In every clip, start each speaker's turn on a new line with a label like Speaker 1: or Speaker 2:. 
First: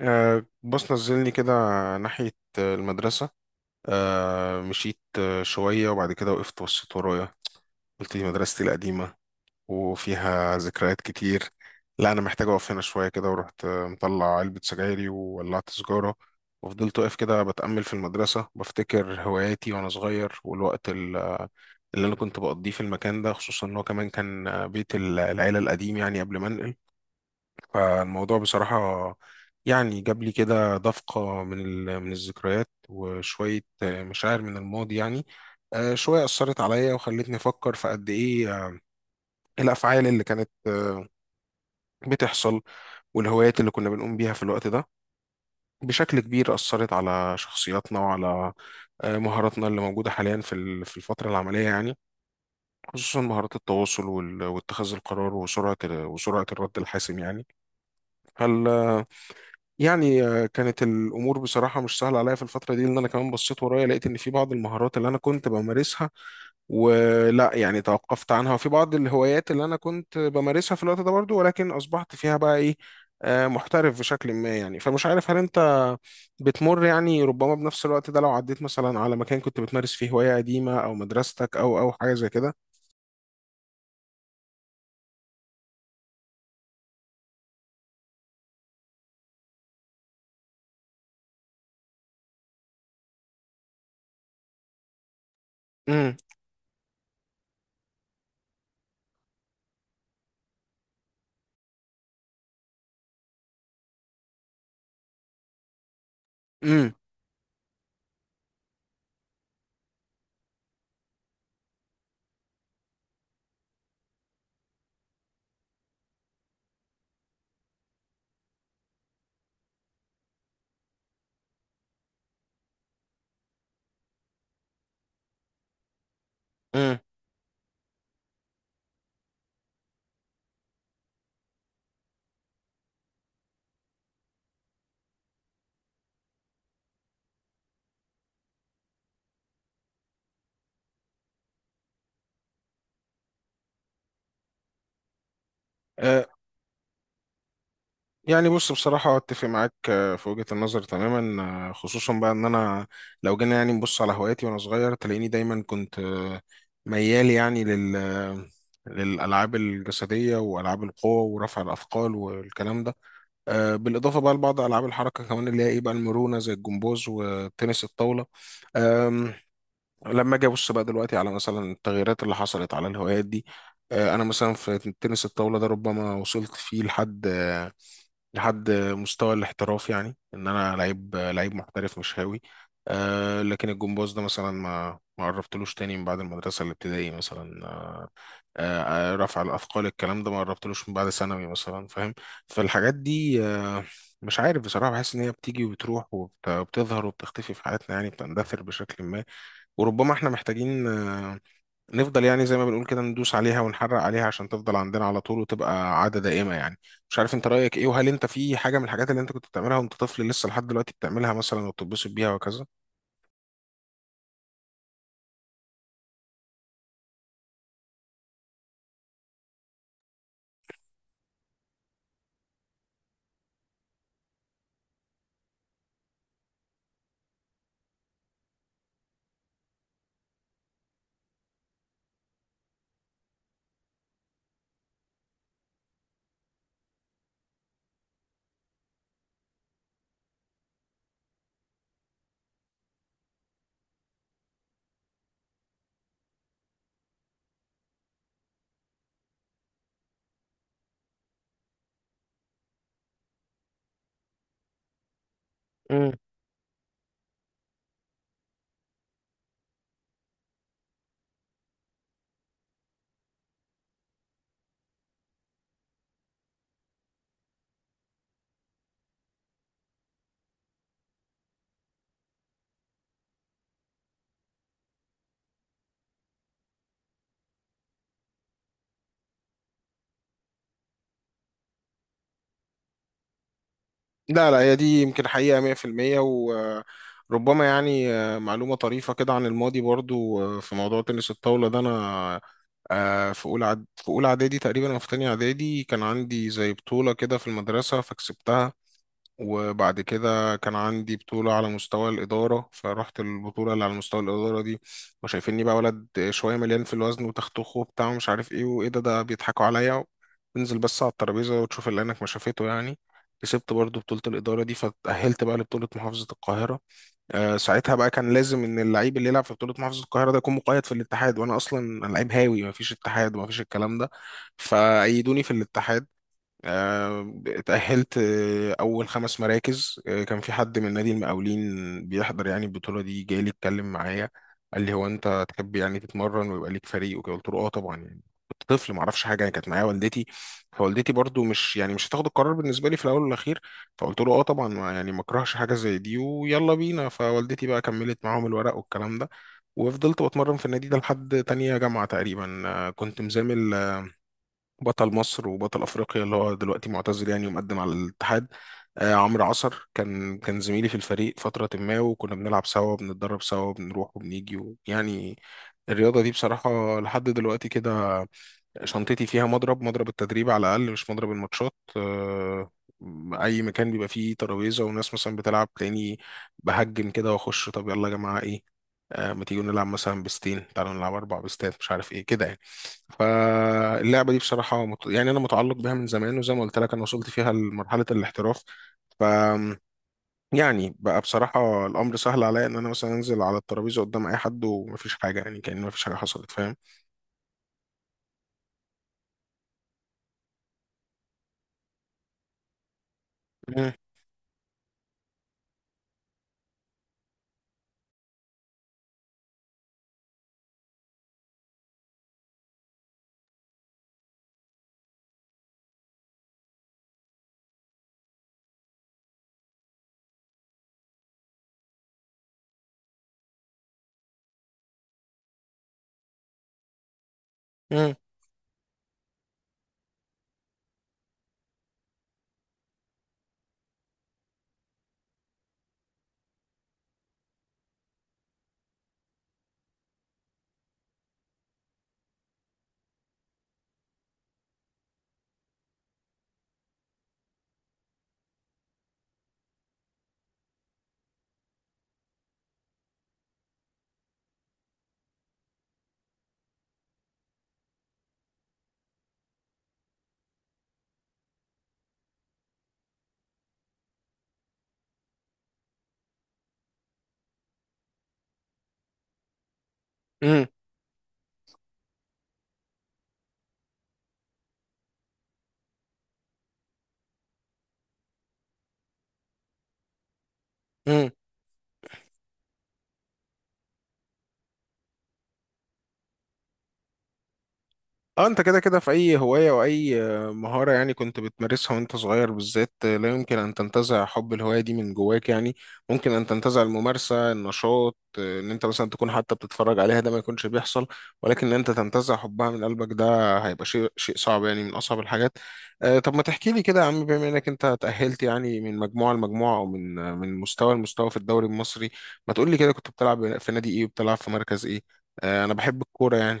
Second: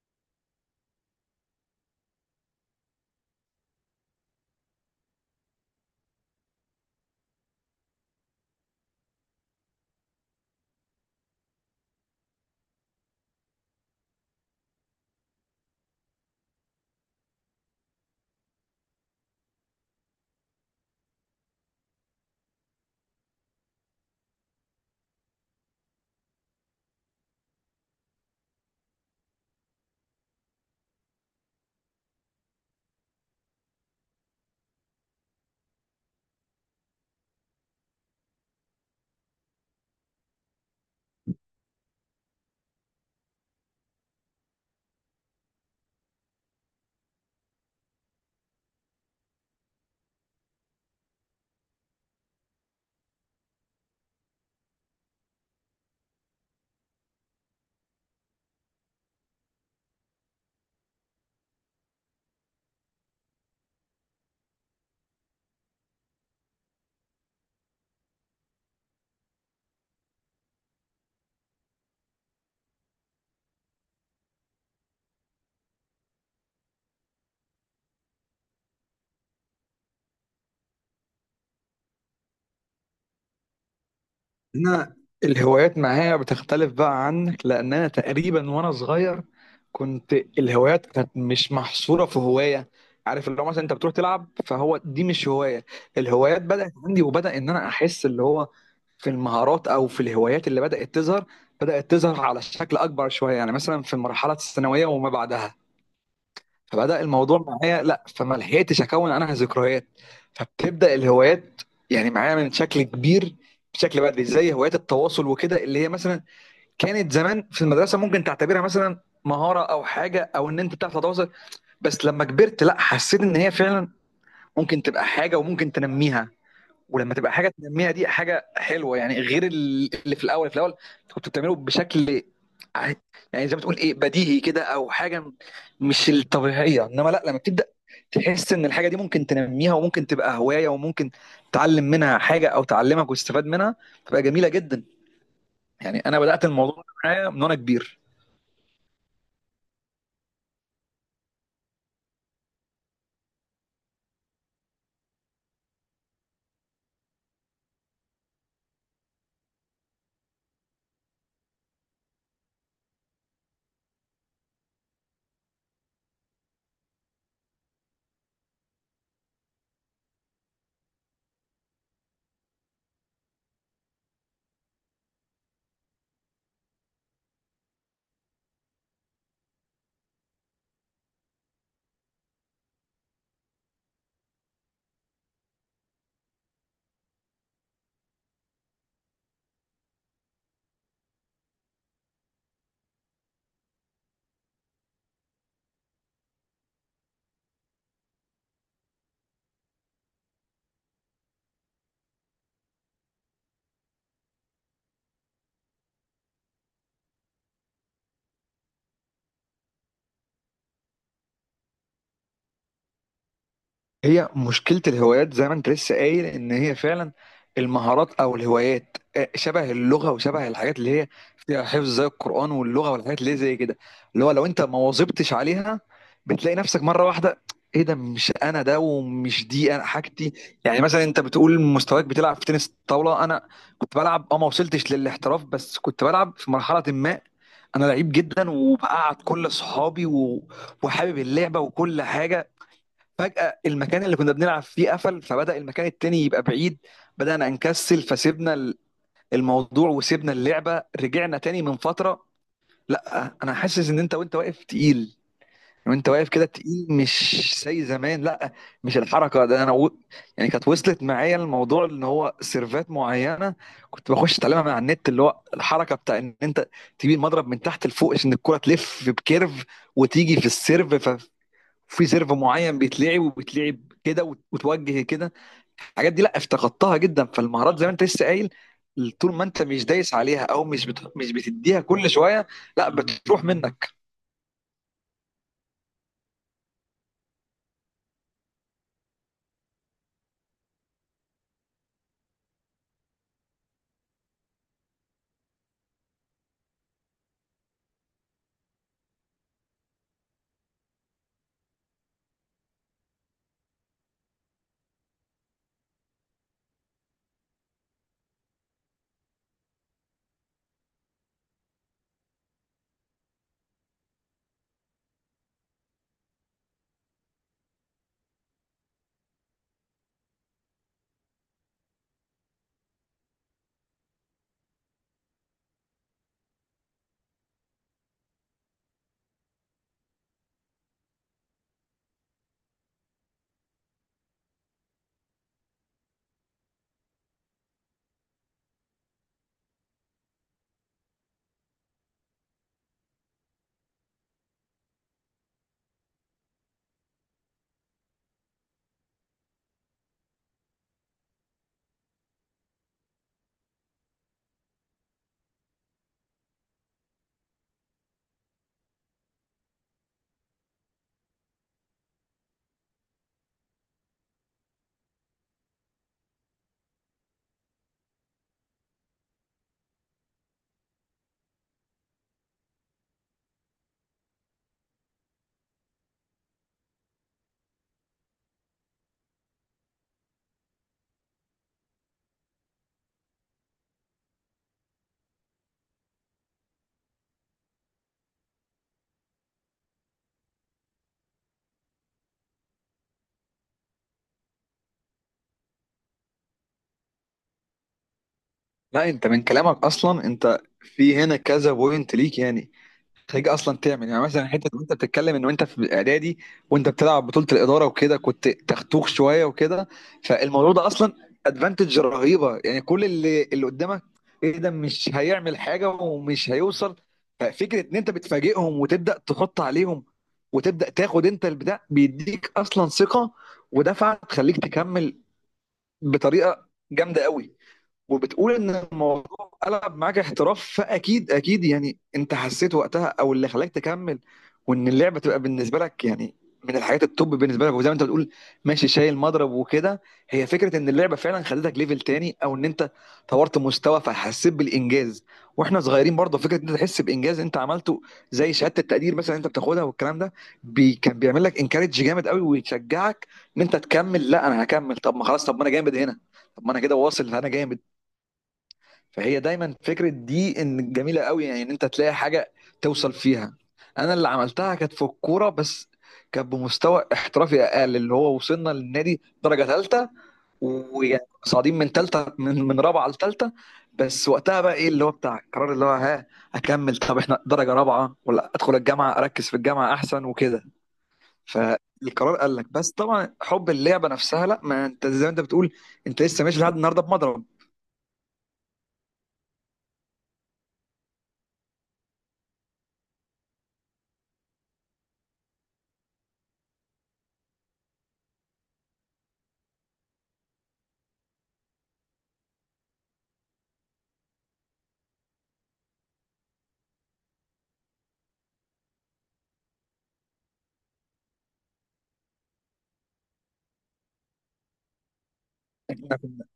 Speaker 1: بص نزلني كده ناحية المدرسة. مشيت شوية وبعد كده وقفت بصيت ورايا، قلت دي مدرستي القديمة وفيها ذكريات كتير. لا أنا محتاج أقف هنا شوية كده، ورحت مطلع علبة سجايري وولعت سجارة. وفضلت واقف كده بتأمل في المدرسة، بفتكر هواياتي وأنا صغير والوقت اللي أنا كنت بقضيه في المكان ده، خصوصا إن هو كمان كان بيت العيلة القديم، يعني قبل ما أنقل. فالموضوع بصراحة يعني جاب لي كده دفقة من الذكريات وشوية مشاعر من الماضي، يعني شوية أثرت عليا وخلتني أفكر في قد إيه الأفعال اللي كانت بتحصل، والهوايات اللي كنا بنقوم بيها في الوقت ده بشكل كبير أثرت على شخصياتنا وعلى مهاراتنا اللي موجودة حاليا في الفترة العملية، يعني خصوصا مهارات التواصل واتخاذ القرار وسرعة الرد الحاسم يعني. هل يعني كانت الامور بصراحه مش سهله عليا في الفتره دي، لان انا كمان بصيت ورايا لقيت ان في بعض المهارات اللي انا كنت بمارسها ولا يعني توقفت عنها، وفي بعض الهوايات اللي انا كنت بمارسها في الوقت ده برضو، ولكن اصبحت فيها بقى ايه، محترف بشكل ما يعني. فمش عارف هل انت بتمر يعني ربما بنفس الوقت ده، لو عديت مثلا على مكان كنت بتمارس فيه هواية قديمة او مدرستك او حاجة زي كده.
Speaker 2: انا، الهوايات معايا بتختلف بقى عنك. لان انا تقريبا وانا صغير كنت الهوايات كانت مش محصوره في هوايه. عارف، اللي هو مثلا انت بتروح تلعب فهو دي مش هوايه.
Speaker 1: امم.
Speaker 2: الهوايات بدات عندي، وبدا ان انا احس اللي هو في المهارات او في الهوايات اللي بدات تظهر، بدات تظهر على شكل اكبر شويه. يعني مثلا في المرحله الثانويه وما بعدها فبدأ الموضوع معايا، لا فما لحقتش اكون انا ذكريات، فبتبدأ الهوايات يعني معايا من شكل كبير، بشكل بدري. زي هوايات التواصل وكده، اللي هي مثلا كانت زمان في المدرسة ممكن تعتبرها مثلا مهارة او حاجة، او ان انت بتعرف تتواصل. بس لما كبرت، لا حسيت ان هي فعلا ممكن تبقى حاجة وممكن تنميها. ولما تبقى حاجه تنميها دي حاجه حلوه، يعني غير اللي في الاول في الاول انت كنت بتعمله بشكل، ع- يعني زي ما تقول ايه، بديهي كده، او حاجه مش الطبيعيه. انما لا، لما بتبدا تحس ان الحاجه دي ممكن تنميها وممكن تبقى هوايه وممكن تعلم منها حاجه او تعلمك وتستفاد منها، تبقى جميله جدا. يعني انا
Speaker 1: امم.
Speaker 2: بدات الموضوع معايا من وانا كبير.
Speaker 1: يعني بص بصراحة أتفق معاك في وجهة النظر تماما. خصوصا بقى إن أنا لو جينا يعني نبص على هواياتي وأنا صغير تلاقيني دايما كنت ميال يعني لل آه، للألعاب الجسدية وألعاب القوة ورفع الأثقال والكلام ده. بالإضافة بقى لبعض ألعاب الحركة كمان اللي هي إيه بقى المرونة، زي الجمباز وتنس الطاولة. آم، لما أجي أبص بقى دلوقتي على مثلا التغييرات اللي حصلت على الهوايات دي، أنا مثلا في تنس الطاولة ده ربما وصلت فيه لحد لحد مستوى الاحتراف، يعني ان انا لعيب محترف مش هاوي. أه لكن الجمباز ده مثلا ما قربتلوش تاني من بعد المدرسة الابتدائي مثلا. أه آه، رفع الأثقال الكلام ده ما قربتلوش من بعد ثانوي مثلا، فاهم. فالحاجات دي مش عارف بصراحة، بحس إن هي بتيجي وبتروح وبتظهر وبتختفي في حياتنا، يعني بتندثر بشكل ما. وربما إحنا محتاجين نفضل يعني زي ما بنقول كده ندوس عليها ونحرق عليها عشان تفضل عندنا على طول وتبقى عادة دائمة يعني. مش عارف انت رأيك ايه، وهل انت في حاجة من الحاجات اللي انت كنت بتعملها وانت طفل لسه لحد دلوقتي بتعملها مثلا وبتتبسط بيها وكذا؟
Speaker 2: هي مشكلة الهوايات زي ما انت لسه قايل، ان هي فعلا المهارات او الهوايات شبه اللغة وشبه الحاجات اللي هي فيها حفظ زي القرآن واللغة والحاجات اللي هي زي كده. اللي هو لو انت ما واظبتش عليها بتلاقي نفسك مرة واحدة، ايه ده؟ مش انا ده، ومش دي انا حاجتي. يعني مثلا انت بتقول مستواك بتلعب في تنس طاولة، انا كنت بلعب، اه ما وصلتش للاحتراف بس كنت بلعب. في مرحلة ما انا لعيب جدا، وبقعد كل اصحابي وحابب اللعبة وكل حاجة. فجأة المكان اللي كنا بنلعب فيه قفل، فبدأ المكان التاني يبقى بعيد، بدأنا نكسل فسيبنا الموضوع وسيبنا اللعبة. رجعنا تاني من فترة، لا أنا حاسس إن أنت، وأنت واقف تقيل وأنت
Speaker 1: مم.
Speaker 2: واقف كده تقيل مش زي زمان. لا مش الحركة ده، أنا يعني كانت وصلت معايا الموضوع إن هو سيرفات معينة كنت بخش أتعلمها من على النت، اللي هو الحركة بتاع إن أنت تجيب المضرب من تحت لفوق عشان الكرة تلف بكيرف وتيجي في السيرف. في سيرف معين بيتلعب، وبيتلعب كده وتوجه كده. الحاجات دي لا افتقدتها جدا. فالمهارات زي ما انت لسه قايل، طول ما انت مش دايس عليها او مش بتديها كل شويه، لا بتروح منك.
Speaker 1: لا لا، هي دي يمكن حقيقة 100%. وربما يعني معلومة طريفة كده عن الماضي، برضو في موضوع تنس الطاولة ده أنا في أولى إعدادي تقريبا أو في تانية إعدادي كان عندي زي بطولة كده في المدرسة فكسبتها. وبعد كده كان عندي بطولة على مستوى الإدارة، فرحت البطولة اللي على مستوى الإدارة دي وشايفيني بقى ولد شوية مليان في الوزن وتختخه وبتاع ومش عارف إيه وإيه ده، ده بيضحكوا عليا. انزل بس على الترابيزة وتشوف اللي عينك ما شافته يعني. كسبت برضو بطولة الإدارة دي فتأهلت بقى لبطولة محافظة القاهرة. أه ساعتها بقى كان لازم إن اللعيب اللي يلعب في بطولة محافظة القاهرة ده يكون مقيد في الاتحاد، وأنا أصلا لعيب هاوي مفيش اتحاد ومفيش الكلام ده. فأيدوني في الاتحاد. اتأهلت أول 5 مراكز. كان في حد من نادي المقاولين بيحضر يعني البطولة دي، جاي لي اتكلم معايا قال لي هو أنت تحب يعني تتمرن ويبقى ليك فريق وكده. قلت له أه طبعا يعني كنت طفل ما اعرفش حاجه، يعني كانت معايا والدتي فوالدتي برضو مش يعني مش هتاخد القرار بالنسبه لي في الاول والاخير. فقلت له اه طبعا ما يعني ما اكرهش حاجه زي دي ويلا بينا، فوالدتي بقى كملت معاهم الورق والكلام ده. وفضلت بتمرن في النادي ده لحد تانية جامعه تقريبا. كنت مزامل بطل مصر وبطل افريقيا اللي هو دلوقتي معتزل، يعني ومقدم على الاتحاد. آه عمرو عصر كان زميلي في الفريق فترة ما، وكنا بنلعب سوا بنتدرب سوا بنروح وبنيجي يعني الرياضة دي بصراحة لحد دلوقتي كده شنطتي فيها مضرب، مضرب التدريب على الأقل مش مضرب الماتشات. أي مكان بيبقى فيه ترابيزة وناس مثلا بتلعب تلاقيني بهجم كده وأخش طب يلا يا جماعة إيه. ما تيجوا نلعب مثلا بستين، تعالوا نلعب 4 بستات مش عارف إيه كده يعني. فاللعبة دي بصراحة يعني أنا متعلق بيها من زمان، وزي ما قلت لك أنا وصلت فيها لمرحلة الاحتراف. ف يعني بقى بصراحة الأمر سهل عليا إن أنا مثلا أنزل على الترابيزة قدام أي حد ومفيش حاجة، يعني كأن مفيش حاجة حصلت، فاهم.
Speaker 2: لا انت من كلامك اصلا، انت في هنا كذا بوينت ليك يعني. خليك اصلا
Speaker 1: مم،
Speaker 2: تعمل يعني مثلا، حته وانت بتتكلم ان وانت في اعدادي وانت بتلعب بطوله الاداره وكده كنت تختوخ شويه وكده، فالموضوع ده اصلا ادفانتج رهيبه. يعني كل اللي قدامك، ايه ده؟ مش هيعمل حاجه ومش هيوصل. ففكره ان انت بتفاجئهم وتبدا تحط عليهم، وتبدا تاخد انت البتاع بيديك، اصلا ثقه ودفعه تخليك تكمل بطريقه جامده قوي. وبتقول ان الموضوع قلب معاك احتراف، فاكيد اكيد يعني انت حسيت وقتها، او اللي خلاك تكمل وان اللعبه تبقى بالنسبه لك يعني من الحاجات التوب بالنسبه لك. وزي ما انت بتقول ماشي شايل مضرب وكده، هي فكره ان اللعبه فعلا خلتك ليفل تاني، او ان انت طورت مستوى فحسيت بالانجاز. واحنا صغيرين برضه فكره ان انت تحس بانجاز انت عملته، زي شهاده التقدير مثلا انت بتاخدها والكلام ده، بي كان بيعمل لك انكارج جامد قوي ويشجعك ان انت تكمل. لا انا هكمل، طب ما خلاص، طب ما انا جامد هنا، طب ما انا كده واصل، انا جامد. فهي دايما فكرة دي ان جميلة قوي، يعني ان انت تلاقي حاجة توصل فيها. انا اللي عملتها كانت في الكورة بس، كانت بمستوى احترافي اقل، اللي هو وصلنا للنادي درجة ثالثة.
Speaker 1: مم،
Speaker 2: ويعني صاعدين من ثالثة، من رابعة لثالثة. بس وقتها بقى ايه اللي هو بتاع القرار، اللي هو ها اكمل؟ طب احنا درجة رابعة، ولا ادخل الجامعة اركز في الجامعة احسن وكده.
Speaker 1: مم،
Speaker 2: فالقرار قال لك بس، طبعا حب اللعبة نفسها لا، ما انت زي ما انت بتقول انت لسه ماشي لحد النهارده بمضرب.
Speaker 1: اه انت كده كده في اي هواية واي مهارة يعني كنت بتمارسها وانت صغير بالذات، لا يمكن ان تنتزع حب الهواية دي من جواك يعني. ممكن ان تنتزع الممارسة النشاط، ان انت مثلا تكون حتى بتتفرج عليها ده ما يكونش بيحصل، ولكن ان انت تنتزع حبها من قلبك ده هيبقى شيء صعب، يعني من اصعب الحاجات. طب ما تحكي لي كده يا عم، بما انك انت تأهلت يعني من مجموعة لمجموعة او من مستوى لمستوى في الدوري المصري. ما تقول لي كده كنت بتلعب في نادي ايه وبتلعب في مركز ايه. انا بحب الكورة يعني.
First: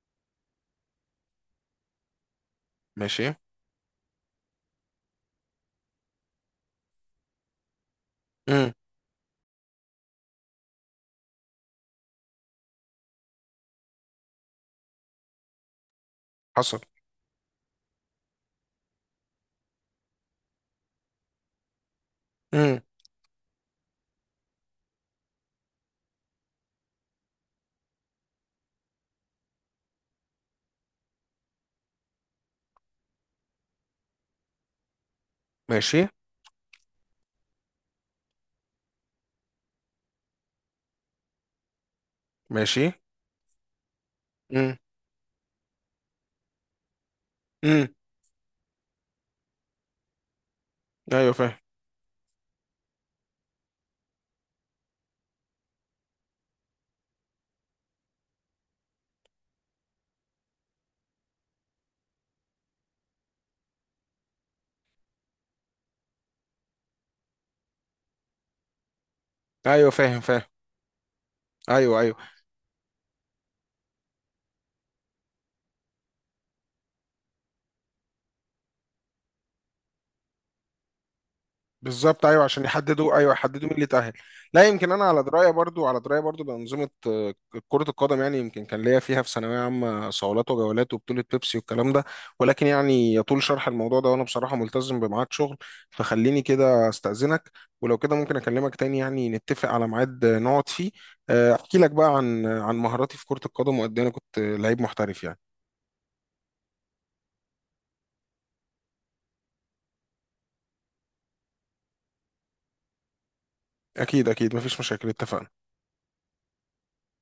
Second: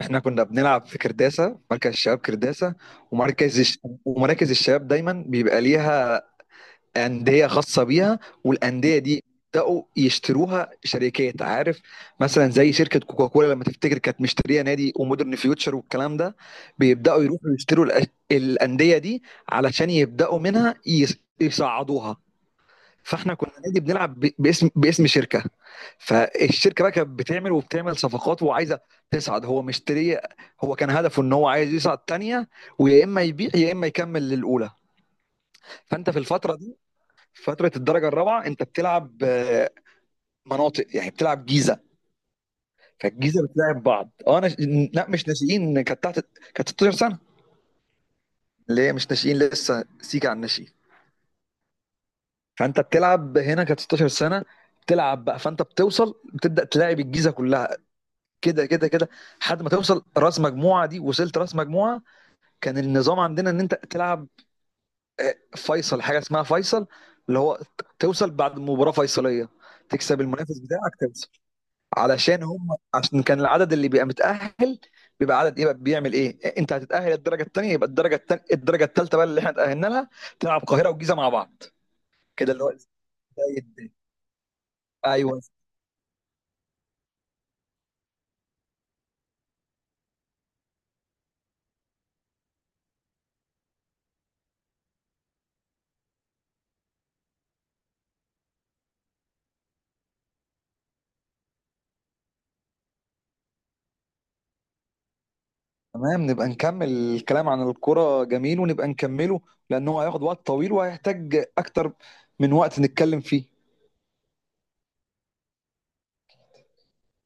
Speaker 2: احنا كنا بنلعب في كرداسة، مركز الشباب كرداسة.
Speaker 1: ماشي.
Speaker 2: ومركز الش... ومراكز الشباب دايما بيبقى ليها أندية خاصة بيها. والأندية دي بدأوا يشتروها شركات، عارف، مثلا زي شركة كوكاكولا لما تفتكر كانت مشترية نادي، ومودرن فيوتشر والكلام ده.
Speaker 1: حصل.
Speaker 2: بيبدأوا يروحوا يشتروا الأندية دي علشان يبدأوا منها يصعدوها.
Speaker 1: امم.
Speaker 2: فاحنا كنا نادي بنلعب باسم شركه. فالشركه بقى كانت بتعمل وبتعمل صفقات وعايزه تصعد، هو مشتري. هو كان هدفه ان هو عايز يصعد تانية، ويا اما يبيع يا اما يكمل للاولى.
Speaker 1: ماشي.
Speaker 2: فانت في الفتره دي، فتره الدرجه الرابعه، انت بتلعب مناطق، يعني بتلعب جيزه.
Speaker 1: ماشي.
Speaker 2: فالجيزه بتلعب بعض. اه انا،
Speaker 1: امم.
Speaker 2: لا مش ناشئين، كانت تحت، كانت 16 سنه
Speaker 1: امم.
Speaker 2: اللي هي مش ناشئين لسه سيكا عن الناشئين.
Speaker 1: ايوه فاهم.
Speaker 2: فانت بتلعب هنا كانت 16 سنه. بتلعب بقى فانت بتوصل بتبدا تلاعب الجيزه كلها كده كده كده، لحد ما توصل راس مجموعه. دي وصلت راس مجموعه، كان النظام عندنا ان انت تلعب فيصل، حاجه اسمها فيصل، اللي هو توصل بعد مباراه فيصليه،
Speaker 1: ايوه فاهم
Speaker 2: تكسب
Speaker 1: فاهم.
Speaker 2: المنافس بتاعك توصل.
Speaker 1: ايوه ايوه.
Speaker 2: علشان هم، عشان كان العدد اللي بيبقى متاهل بيبقى عدد ايه بقى، بيعمل ايه؟ انت هتتاهل الدرجه الثانيه. يبقى الدرجه التانية الدرجه الثالثه بقى اللي احنا اتاهلنا لها، تلعب القاهره والجيزه مع بعض.
Speaker 1: بالظبط ايوه
Speaker 2: كده
Speaker 1: عشان
Speaker 2: اللي هو
Speaker 1: يحددوا، ايوه
Speaker 2: زي
Speaker 1: يحددوا مين اللي
Speaker 2: الدنيا.
Speaker 1: تأهل. لا يمكن، انا على
Speaker 2: ايوه
Speaker 1: درايه برضو، على درايه برضو بانظمه كره القدم، يعني يمكن كان ليا فيها في ثانويه عامه صولات وجولات وبطوله بيبسي والكلام ده. ولكن يعني يطول شرح الموضوع ده، وانا بصراحه ملتزم بميعاد شغل فخليني كده استاذنك. ولو كده ممكن اكلمك تاني يعني نتفق على ميعاد نقعد فيه، احكي لك بقى عن مهاراتي في كره القدم وقد ايه انا كنت لعيب محترف يعني.
Speaker 2: تمام، نبقى نكمل الكلام عن الكرة، جميل ونبقى نكمله لأنه هياخد وقت طويل وهيحتاج أكتر من وقت نتكلم فيه.
Speaker 1: اكيد اكيد مفيش مشاكل اتفقنا.